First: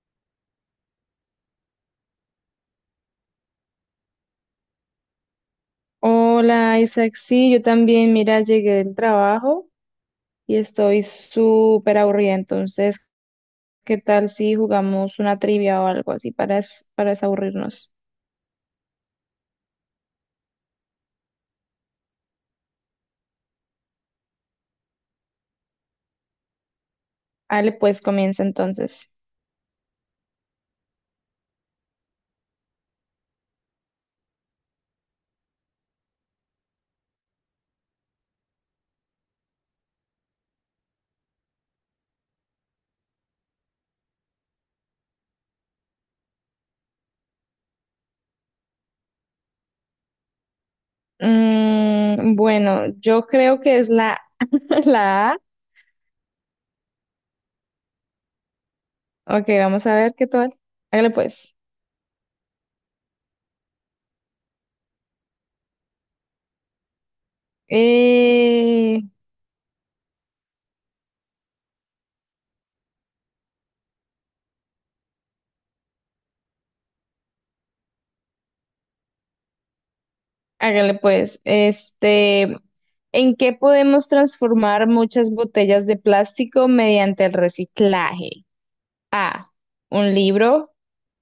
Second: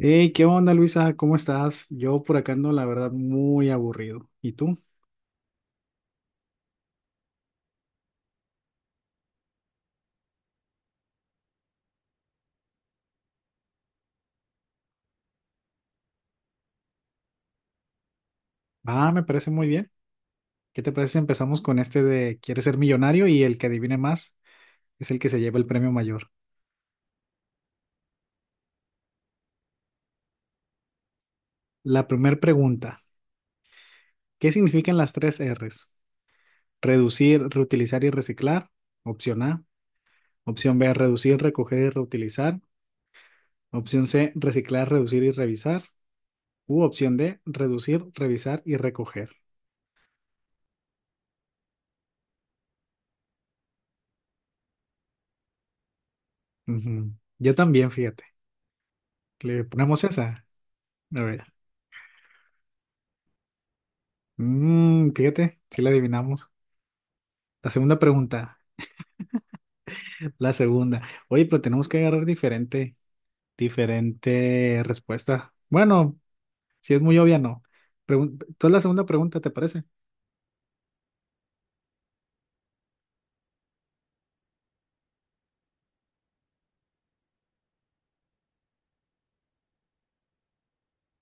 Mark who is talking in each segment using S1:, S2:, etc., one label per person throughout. S1: Hey, ¿qué onda, Luisa? ¿Cómo estás? Yo por acá ando, la verdad, muy aburrido. ¿Y tú?
S2: Hola Isaac, sí, yo también, mira, llegué del trabajo y estoy súper aburrida, entonces, ¿qué tal si jugamos una trivia o algo así para desaburrirnos?
S1: Ah, me parece muy bien. ¿Qué te parece si empezamos con este de ¿Quieres ser millonario? Y el que adivine más es el que se lleva el premio mayor.
S2: Ale, pues comienza entonces.
S1: La primera pregunta, ¿qué significan las tres R's? Reducir, reutilizar y reciclar. Opción A. Opción B, reducir, recoger y reutilizar. Opción C, reciclar, reducir y revisar. U opción D, reducir, revisar y recoger.
S2: Bueno, yo creo que es la, la A.
S1: Ujú. Yo también, fíjate.
S2: Ok,
S1: ¿Le
S2: vamos a
S1: ponemos
S2: ver qué
S1: esa?
S2: tal. Hágale
S1: A ver.
S2: pues.
S1: Mm, fíjate, sí la adivinamos. La segunda pregunta,
S2: Eh,
S1: la segunda. Oye, pero tenemos que agarrar diferente respuesta. Bueno, si es muy obvia, no. Entonces la segunda pregunta, ¿te parece?
S2: hágale pues. ¿en qué podemos transformar muchas botellas de plástico mediante el reciclaje? A, un libro,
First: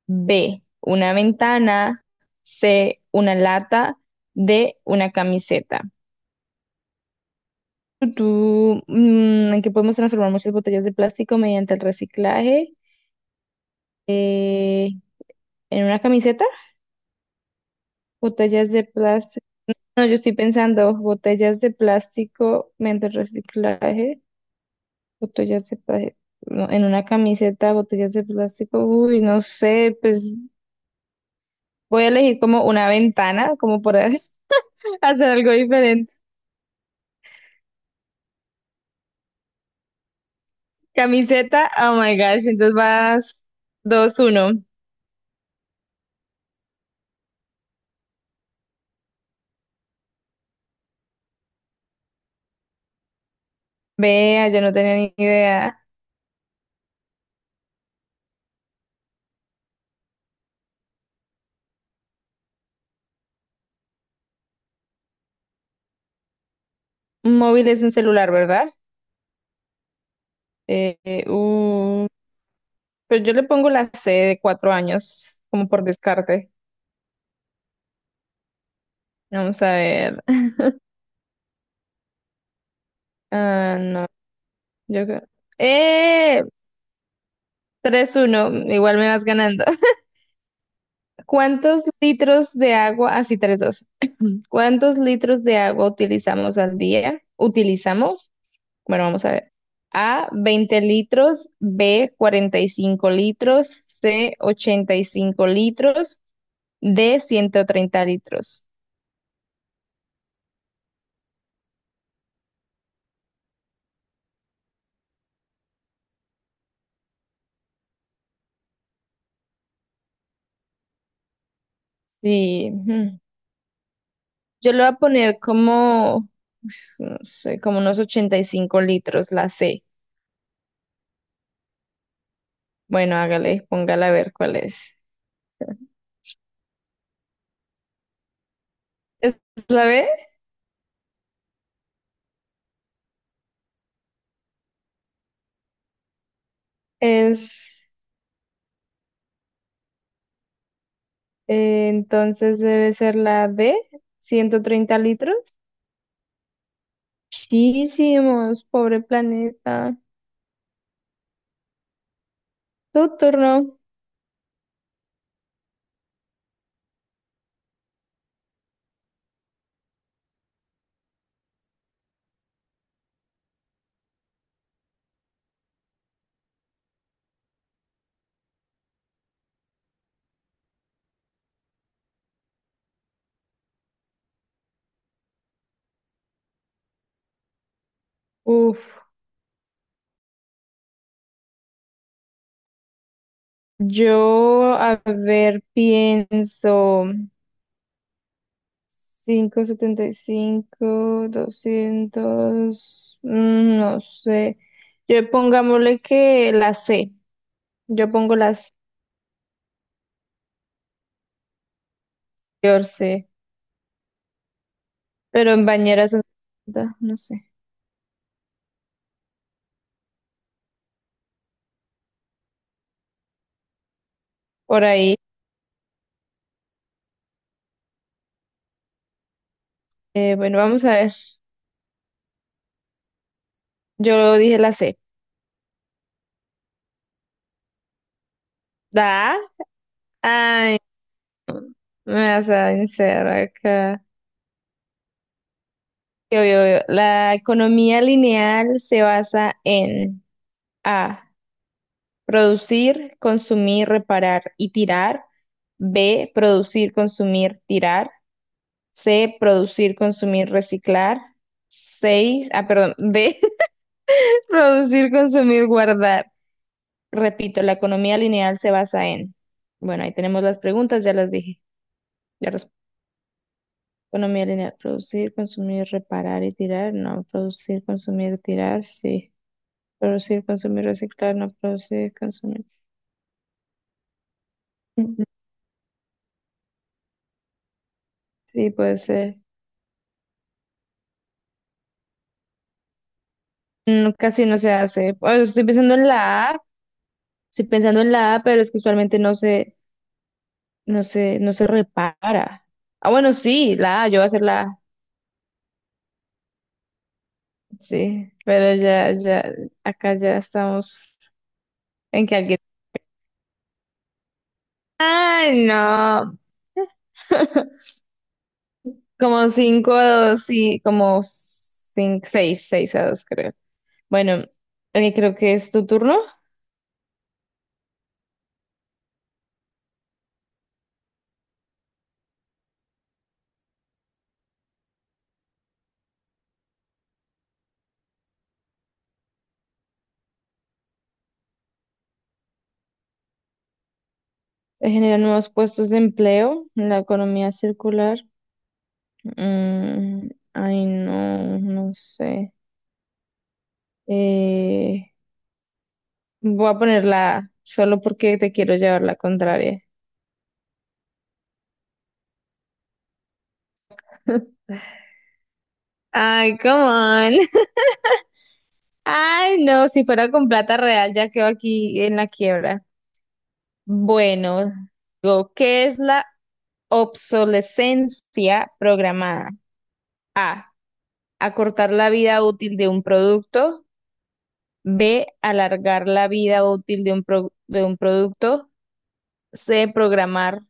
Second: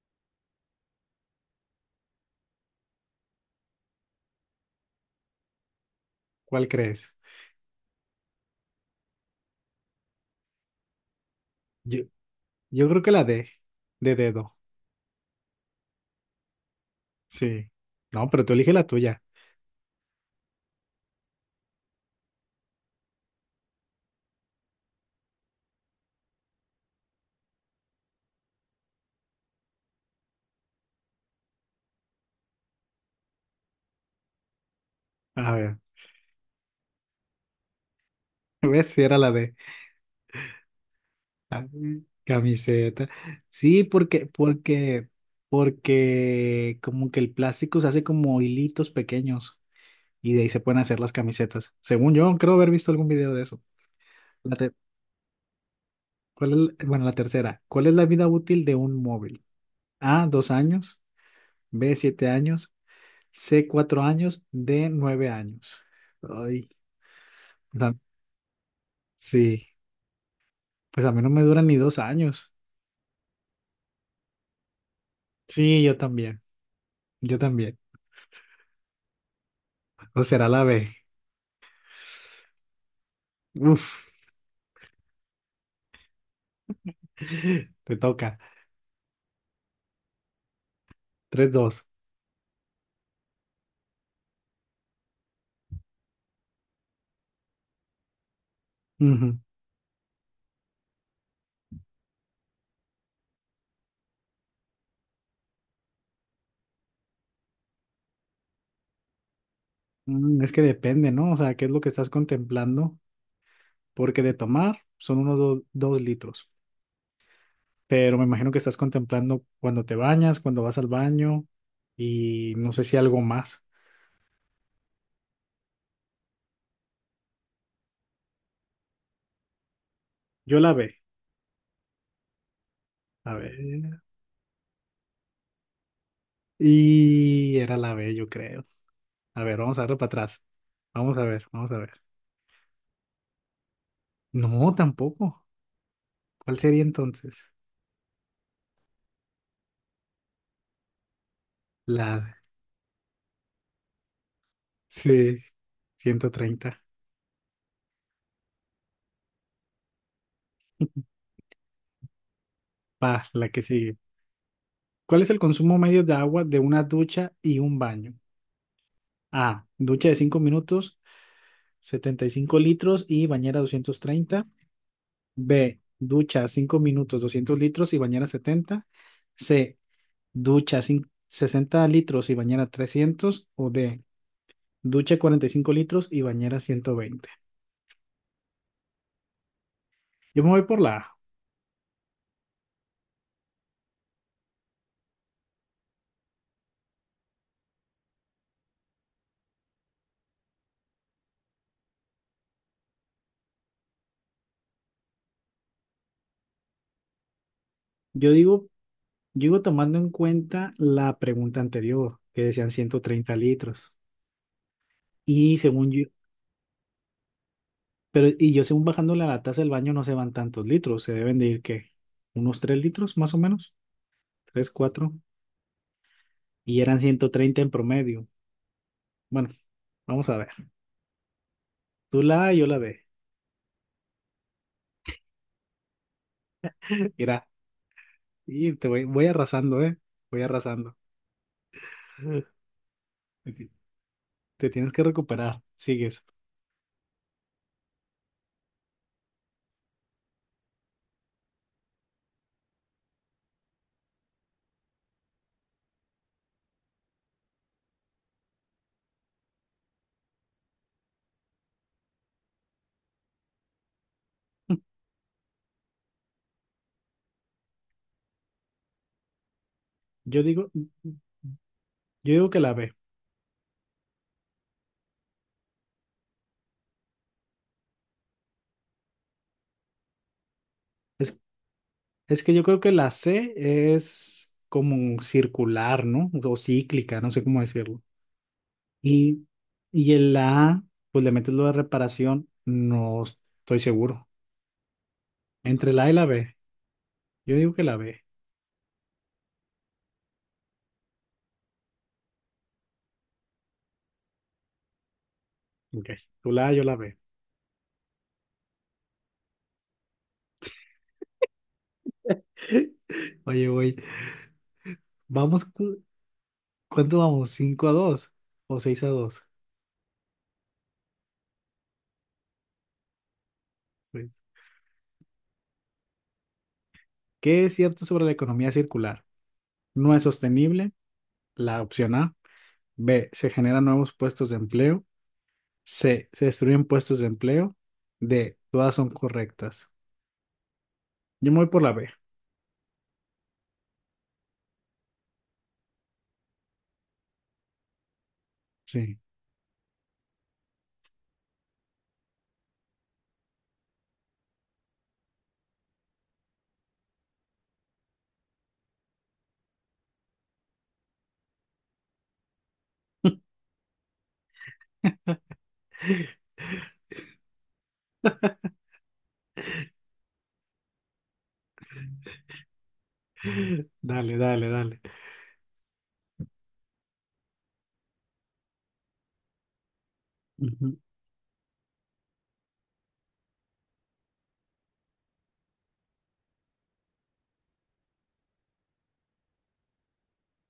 S2: B, una ventana, C, una lata, D, una camiseta.
S1: ¿Cuál crees?
S2: Tú, en que podemos transformar muchas botellas de plástico mediante el
S1: Yo,
S2: reciclaje.
S1: yo creo que la D, de dedo.
S2: Eh, ¿en una camiseta?
S1: Sí. No, pero tú elige
S2: Botellas de
S1: la tuya.
S2: plástico. No, yo estoy pensando botellas de plástico mediante el reciclaje. Botellas de plástico. ¿No? En una camiseta, botellas de plástico. Uy, no sé, pues voy a elegir como una ventana, como por ahí. Hacer
S1: A
S2: algo
S1: ver,
S2: diferente.
S1: ves si era la D. Ah,
S2: Camiseta, oh my gosh, entonces
S1: camiseta.
S2: vas
S1: Sí,
S2: dos
S1: porque,
S2: uno
S1: porque, porque como que el plástico se hace como hilitos pequeños. Y de ahí se pueden hacer las camisetas. Según yo, creo haber visto algún video de eso.
S2: Vea,
S1: La
S2: yo
S1: te-
S2: no tenía ni idea.
S1: ¿cuál es la tercera. ¿Cuál es la vida útil de un móvil? A, 2 años, B, 7 años, C, 4 años, D, 9 años. Ay,
S2: Un móvil es un
S1: da-
S2: celular, ¿verdad?
S1: sí,
S2: Eh,
S1: pues a mí
S2: eh,
S1: no me duran ni dos
S2: uh,
S1: años.
S2: pero yo le pongo la C de 4 años, como
S1: Sí,
S2: por
S1: yo también,
S2: descarte.
S1: yo también.
S2: Vamos a
S1: O
S2: ver.
S1: será la B.
S2: Ah, no,
S1: Uf,
S2: yo creo. eh
S1: te
S2: tres
S1: toca.
S2: uno igual me vas ganando.
S1: Tres,
S2: ¿Cuántos
S1: dos.
S2: litros de agua? Así, 3-2. ¿Cuántos litros de agua utilizamos al día? ¿Utilizamos? Bueno, vamos a
S1: Ujú.
S2: ver. A, 20 litros, B, 45 litros, C, 85 litros, D, 130 litros.
S1: Mm, es que depende, ¿no? O sea, ¿qué es lo que estás contemplando? Porque de tomar son unos dos litros. Pero me imagino que estás contemplando cuando te bañas, cuando vas al baño y
S2: Sí,
S1: no sé si
S2: ujú.
S1: algo más.
S2: Yo le voy a poner como, pues, no sé, como unos 85 litros, la C.
S1: Yo la B,
S2: Bueno,
S1: a
S2: hágale,
S1: ver,
S2: póngala a ver cuál es.
S1: y era la B, yo creo.
S2: ¿Es
S1: A ver, vamos a
S2: la
S1: darle para
S2: B?
S1: atrás. Vamos a ver, vamos a ver. No, tampoco. ¿Cuál sería entonces?
S2: Es,
S1: La D.
S2: entonces debe ser la D, 130 litros.
S1: Sí, 130.
S2: Muchísimos, pobre planeta. Tu
S1: Va, la
S2: turno.
S1: que sigue. ¿Cuál es el consumo medio de agua de una ducha y un baño? A. Ducha de 5 minutos, 75 litros y bañera 230. B. Ducha 5 minutos, 200 litros y bañera 70. C. Ducha 60 litros y bañera 300. O D. Ducha 45 litros y bañera 120.
S2: Uf.
S1: Yo me voy por la A.
S2: Yo, a ver, pienso 575, 200, no sé. Yo pongámosle que la C. Yo
S1: Yo
S2: pongo la
S1: digo,
S2: C,
S1: yo digo tomando en cuenta la pregunta anterior, que decían
S2: yo
S1: ciento
S2: C,
S1: treinta litros.
S2: pero
S1: Y
S2: en
S1: según yo,
S2: bañeras son 50, no sé.
S1: pero y yo según bajando la taza del baño no se van tantos litros, se deben de ir ¿qué? Unos 3 litros más o menos, tres
S2: Por
S1: cuatro.
S2: ahí.
S1: Y eran 130 en promedio. Bueno, vamos a ver.
S2: Bueno, vamos a ver.
S1: Tú la A, yo la B.
S2: Yo dije la C.
S1: Mira, y voy
S2: ¿Da?
S1: arrasando, ¿eh? Voy
S2: Ay,
S1: arrasando.
S2: me vas a vencer
S1: Te, ti-
S2: acá.
S1: te tienes que recuperar. Sigues.
S2: Yo. La economía lineal se basa en A. Producir, consumir, reparar y tirar. B. Producir, consumir, tirar. C. Producir, consumir, reciclar. 6. Ah, perdón. D. Producir, consumir, guardar. Repito, la economía lineal se basa en. Bueno, ahí tenemos
S1: Yo
S2: las
S1: digo,
S2: preguntas, ya las dije.
S1: yo digo
S2: La
S1: que
S2: resp-
S1: la B.
S2: Economía lineal. Producir, consumir, reparar y tirar. No. Producir, consumir, tirar. Sí. Producir, consumir, reciclar.
S1: Es,
S2: No. Producir,
S1: es que yo
S2: consumir.
S1: creo que la C es como circular, ¿no? O cíclica, no sé cómo decirlo.
S2: Sí, puede ser.
S1: Y, y en la A, pues le metes lo de reparación, no estoy
S2: No,
S1: seguro.
S2: casi no se hace. Pues, Estoy
S1: Entre
S2: pensando
S1: la
S2: en
S1: A y la
S2: la
S1: B,
S2: A,
S1: yo
S2: estoy
S1: digo que la
S2: pensando en
S1: B.
S2: la A, pero es que usualmente no se repara. Ah, bueno, sí, la A, yo voy a hacer la A.
S1: Ok, tú la A, yo la B.
S2: Sí, pero ya, ya, acá ya estamos en que alguien.
S1: Oye, güey, vamos,
S2: Ay, no.
S1: ¿cuánto vamos? 5 a 2 o 6-2.
S2: Como 5-2, sí, como cinco, seis, 6-2, creo.
S1: Pues,
S2: Bueno, creo que es tu turno.
S1: ¿qué es cierto sobre la economía circular? No es sostenible. La opción A. B. Se generan nuevos puestos de empleo. C. Se destruyen puestos de empleo. D. Todas son correctas. Yo me voy por la B.
S2: Genera nuevos puestos de empleo, la economía circular.
S1: Sí.
S2: mm, Ay, no, no sé. Eh, Voy a poner la A, solo porque te quiero llevar la contraria. Ay, come on. Ay, no, si fuera con plata real ya quedo aquí en la quiebra.
S1: Dale, dale,
S2: Bueno,
S1: dale.
S2: digo, ¿qué es la obsolescencia programada? A,
S1: Ujú.
S2: acortar la vida útil de un producto. B, alargar la vida útil de de un producto. C, programar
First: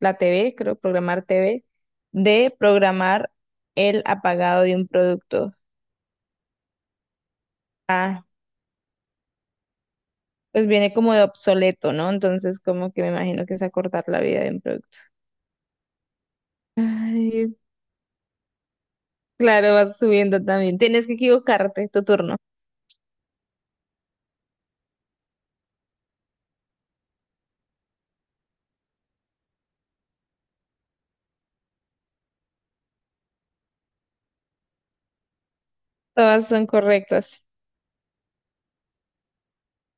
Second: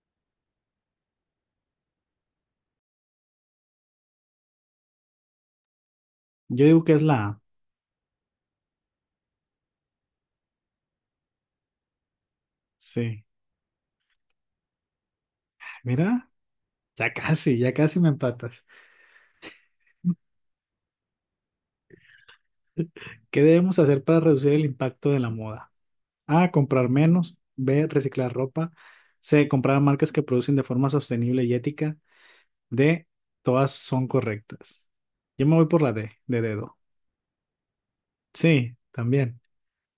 S2: la TV, creo, programar TV. D, programar el apagado de un producto.
S1: Yo digo que es la A.
S2: Ah, pues viene como de obsoleto, ¿no? Entonces, como que me
S1: Sí.
S2: imagino que es acortar la vida de un producto.
S1: Mira,
S2: Ay,
S1: ya casi me empatas.
S2: claro, vas subiendo también. Tienes que equivocarte, tu turno.
S1: ¿Qué debemos hacer para reducir el impacto de la moda? A, comprar menos. B, reciclar ropa. C, comprar marcas que producen de forma sostenible y ética. D, todas son correctas. Yo me voy por la D, de
S2: Todas son
S1: dedo.
S2: correctas.
S1: Sí, también.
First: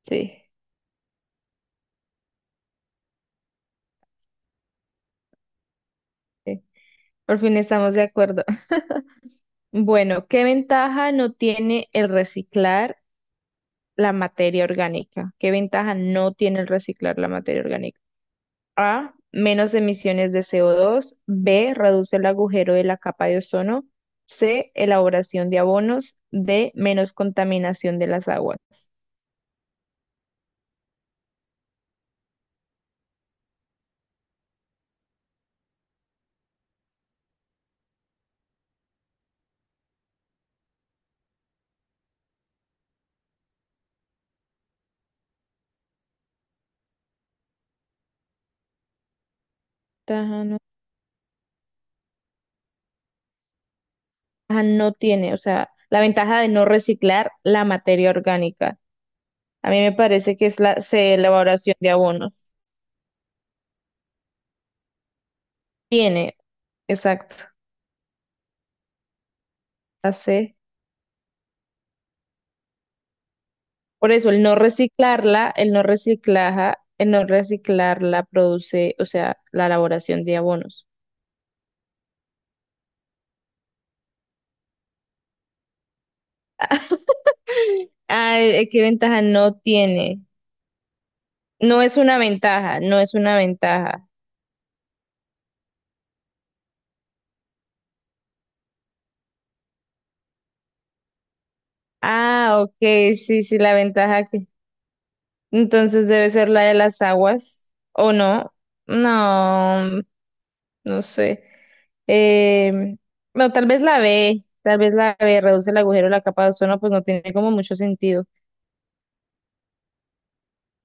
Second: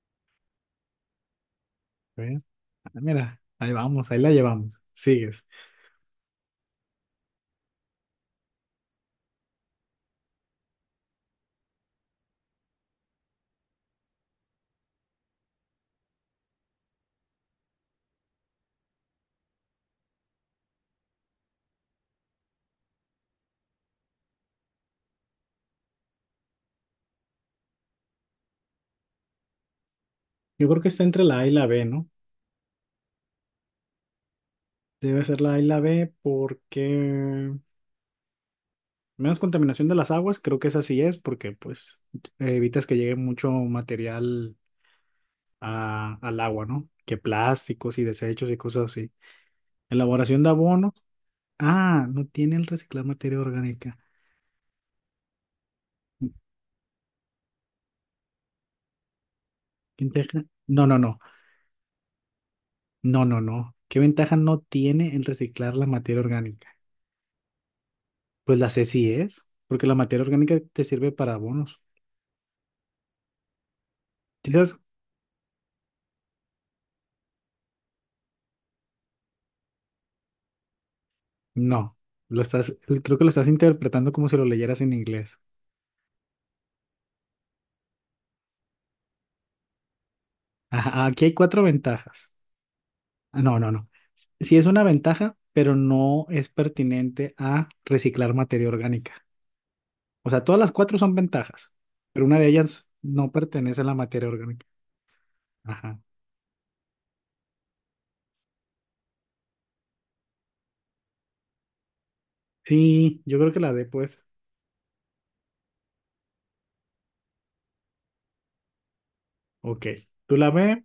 S2: Sí,
S1: A ver, ah, mira, ahí vamos, ahí la llevamos. Sigues.
S2: sí. Por fin estamos de acuerdo. Bueno, ¿qué ventaja no tiene el reciclar la materia orgánica? ¿Qué ventaja no tiene el reciclar la materia orgánica? A, menos emisiones de CO2. B, reduce el agujero de la capa de ozono. C, elaboración de abonos. D, menos contaminación de las aguas.
S1: Yo creo que está entre la A y la B, ¿no? Debe ser la A y la B porque menos contaminación de las aguas, creo que esa sí es, porque pues evitas que llegue mucho material al agua, ¿no? Que plásticos y desechos y cosas así. Elaboración
S2: Ventaja
S1: de
S2: no,
S1: abonos. Ah, no tiene el reciclar materia orgánica.
S2: ventaja no tiene, o sea, la ventaja de no reciclar la materia orgánica. A mí me
S1: ¿Qué
S2: parece
S1: ventaja?
S2: que es la
S1: No, no,
S2: C,
S1: no.
S2: elaboración de abonos.
S1: No, no, no. ¿Qué ventaja no tiene el reciclar la materia
S2: Tiene,
S1: orgánica?
S2: exacto,
S1: Pues la C sí es, porque la
S2: la
S1: materia
S2: C.
S1: orgánica te sirve para abonos.
S2: Por eso el no
S1: ¿Tienes?
S2: reciclarla, el no reciclaja, el no reciclarla produce, o sea, la elaboración de abonos.
S1: No. Lo estás, creo que lo estás interpretando como si lo leyeras en inglés.
S2: ¿qué ventaja no tiene?
S1: Ajá, aquí hay cuatro
S2: No es una
S1: ventajas.
S2: ventaja, no es una
S1: Ah, no, no, no.
S2: ventaja.
S1: Sí es una ventaja, pero no es pertinente a reciclar materia orgánica. O sea, todas las cuatro son ventajas, pero una de
S2: Ah, ok,
S1: ellas no
S2: sí, sí, la
S1: pertenece a la
S2: ventaja
S1: materia
S2: que.
S1: orgánica. Ajá.
S2: Entonces debe ser la de las aguas, ¿o no? No, no sé. Eh,
S1: Sí, yo
S2: no,
S1: creo que
S2: tal
S1: la
S2: vez
S1: D,
S2: la
S1: pues.
S2: B, tal vez la B reduce el agujero, la capa de ozono, pues no tiene como mucho sentido.
S1: Ok. Tú la B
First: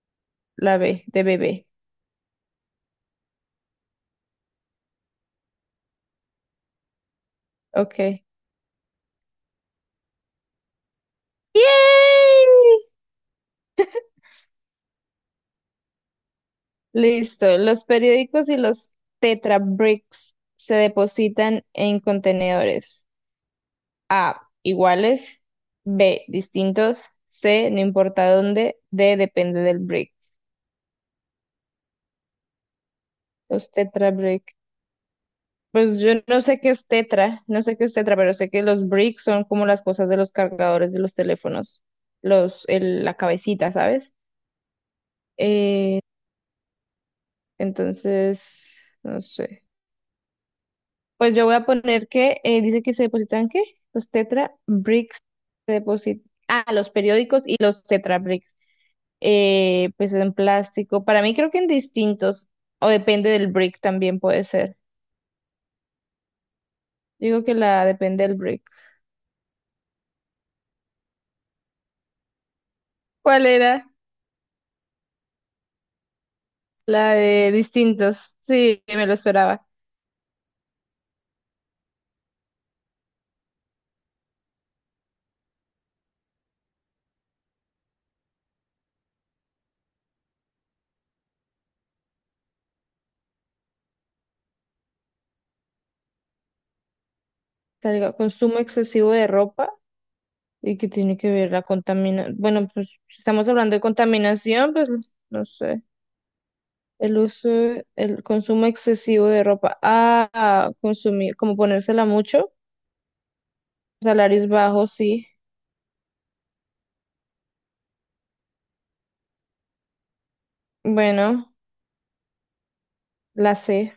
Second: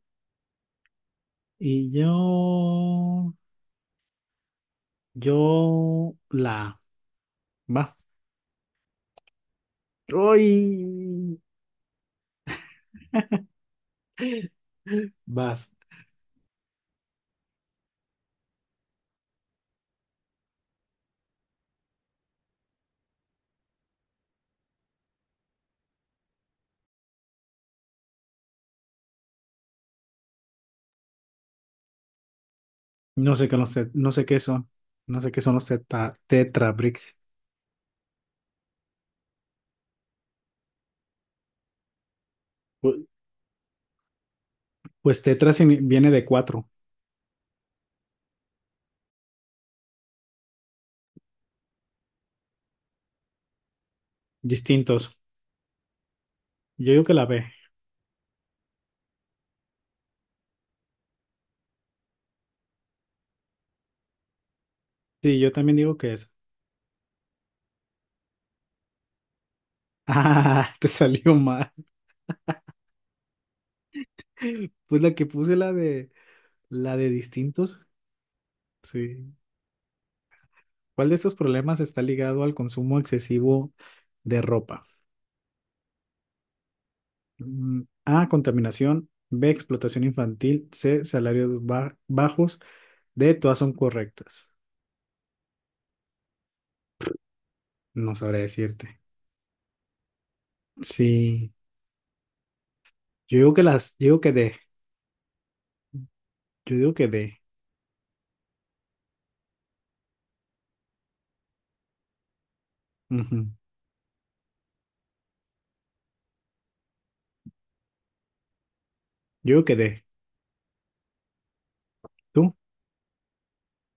S2: La B, de bebé.
S1: y yo. Yo la A. Va.
S2: Ok.
S1: ¡Uy!
S2: ¡Yay!
S1: Vas.
S2: Listo. Los periódicos y los Tetra Bricks se depositan en contenedores. A. Iguales. B. Distintos. C. No importa dónde. D. Depende del brick.
S1: No sé qué,
S2: Los
S1: los
S2: Tetra
S1: no sé qué
S2: Brick.
S1: son. No sé qué son los
S2: Pues yo
S1: teta-
S2: no sé qué
S1: tetra
S2: es
S1: bricks.
S2: Tetra, no sé qué es Tetra, pero sé que los bricks son como las cosas de los cargadores de los teléfonos,
S1: Pu-
S2: la cabecita, ¿sabes?
S1: Pues, tetra
S2: Eh,
S1: viene de cuatro
S2: entonces, no sé. Pues yo voy a poner que dice que se depositan ¿qué? Los Tetra
S1: distintos.
S2: Bricks se depositan. Ah, los
S1: Yo digo que la
S2: periódicos
S1: B.
S2: y los Tetra Bricks. Pues en plástico. Para mí creo que en distintos. O depende del brick también puede ser.
S1: Sí, yo también digo que es.
S2: Digo que la depende del brick.
S1: Ah, te salió mal.
S2: ¿Cuál era?
S1: Pues la que puse la de. La de
S2: La de
S1: distintos,
S2: distintos. Sí, me lo
S1: sí.
S2: esperaba.
S1: ¿Cuál de estos problemas está ligado al consumo excesivo de ropa? Mm, A, contaminación, B, explotación infantil, C, salarios bajos, D, todas son correctas. No sabré
S2: Consumo
S1: decirte.
S2: excesivo de ropa. ¿Y que tiene que ver
S1: Sí,
S2: la contaminación? Bueno, pues si estamos hablando de
S1: yo digo que D,
S2: contaminación, pues no sé.
S1: yo digo que
S2: El
S1: D,
S2: uso, el consumo excesivo de ropa. Ah, consumir, como ponérsela mucho.
S1: Ujú.
S2: Salarios bajos, sí.
S1: Yo digo que D.
S2: Bueno,
S1: ¿Tú?
S2: la C.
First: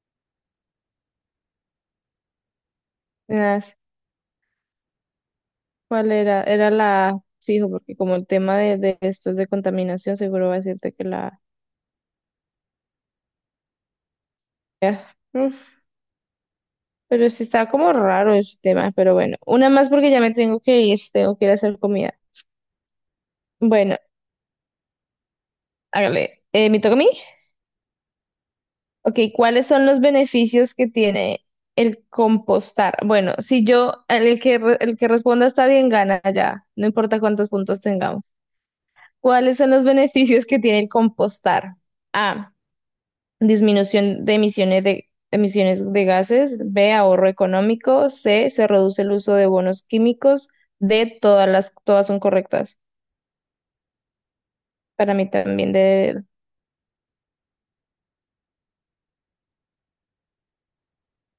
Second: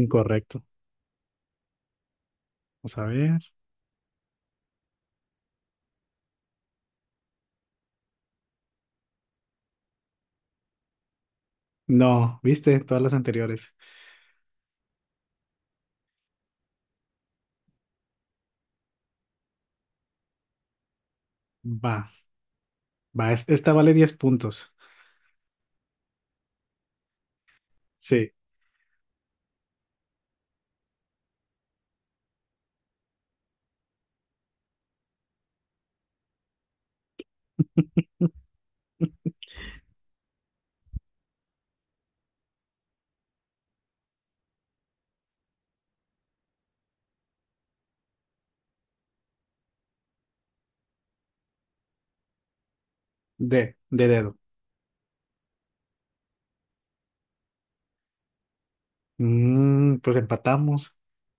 S1: Incorrecto. Vamos a ver.
S2: Las- ¿Cuál era? Era la A, fijo, porque como el tema de estos de contaminación, seguro va a decirte que la A.
S1: No, viste, todas las anteriores.
S2: Ya, uf, pero sí está como raro ese tema, pero bueno. Una más porque ya me tengo que ir a hacer
S1: Va,
S2: comida.
S1: va, esta vale
S2: Bueno,
S1: 10 puntos.
S2: hágale. ¿me toca a mí?
S1: Sí,
S2: Ok, ¿cuáles son los beneficios que tiene el compostar? Bueno, si yo, el que, re- el que responda está bien, gana ya, no importa cuántos puntos tengamos. ¿Cuáles son los beneficios que tiene el compostar? A, disminución de emisiones de gases. B, ahorro económico. C, se reduce el uso de bonos químicos. D, todas son correctas.
S1: D, de dedo.
S2: Para mí también,
S1: Mm, pues empatamos.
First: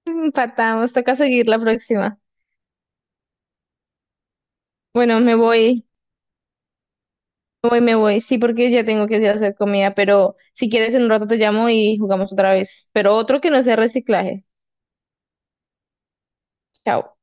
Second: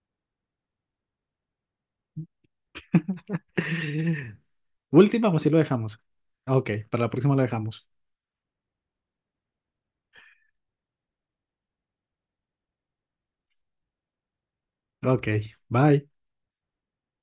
S2: empatamos, toca seguir la próxima. Bueno,
S1: Última,
S2: me
S1: pues sí lo
S2: voy.
S1: dejamos. Ok, para la próxima lo
S2: Me voy,
S1: dejamos.
S2: me voy. Sí, porque ya tengo que ir a hacer comida, pero si quieres en un rato te llamo y jugamos otra vez. Pero otro que no sea reciclaje.
S1: Ok, bye.
S2: Chao.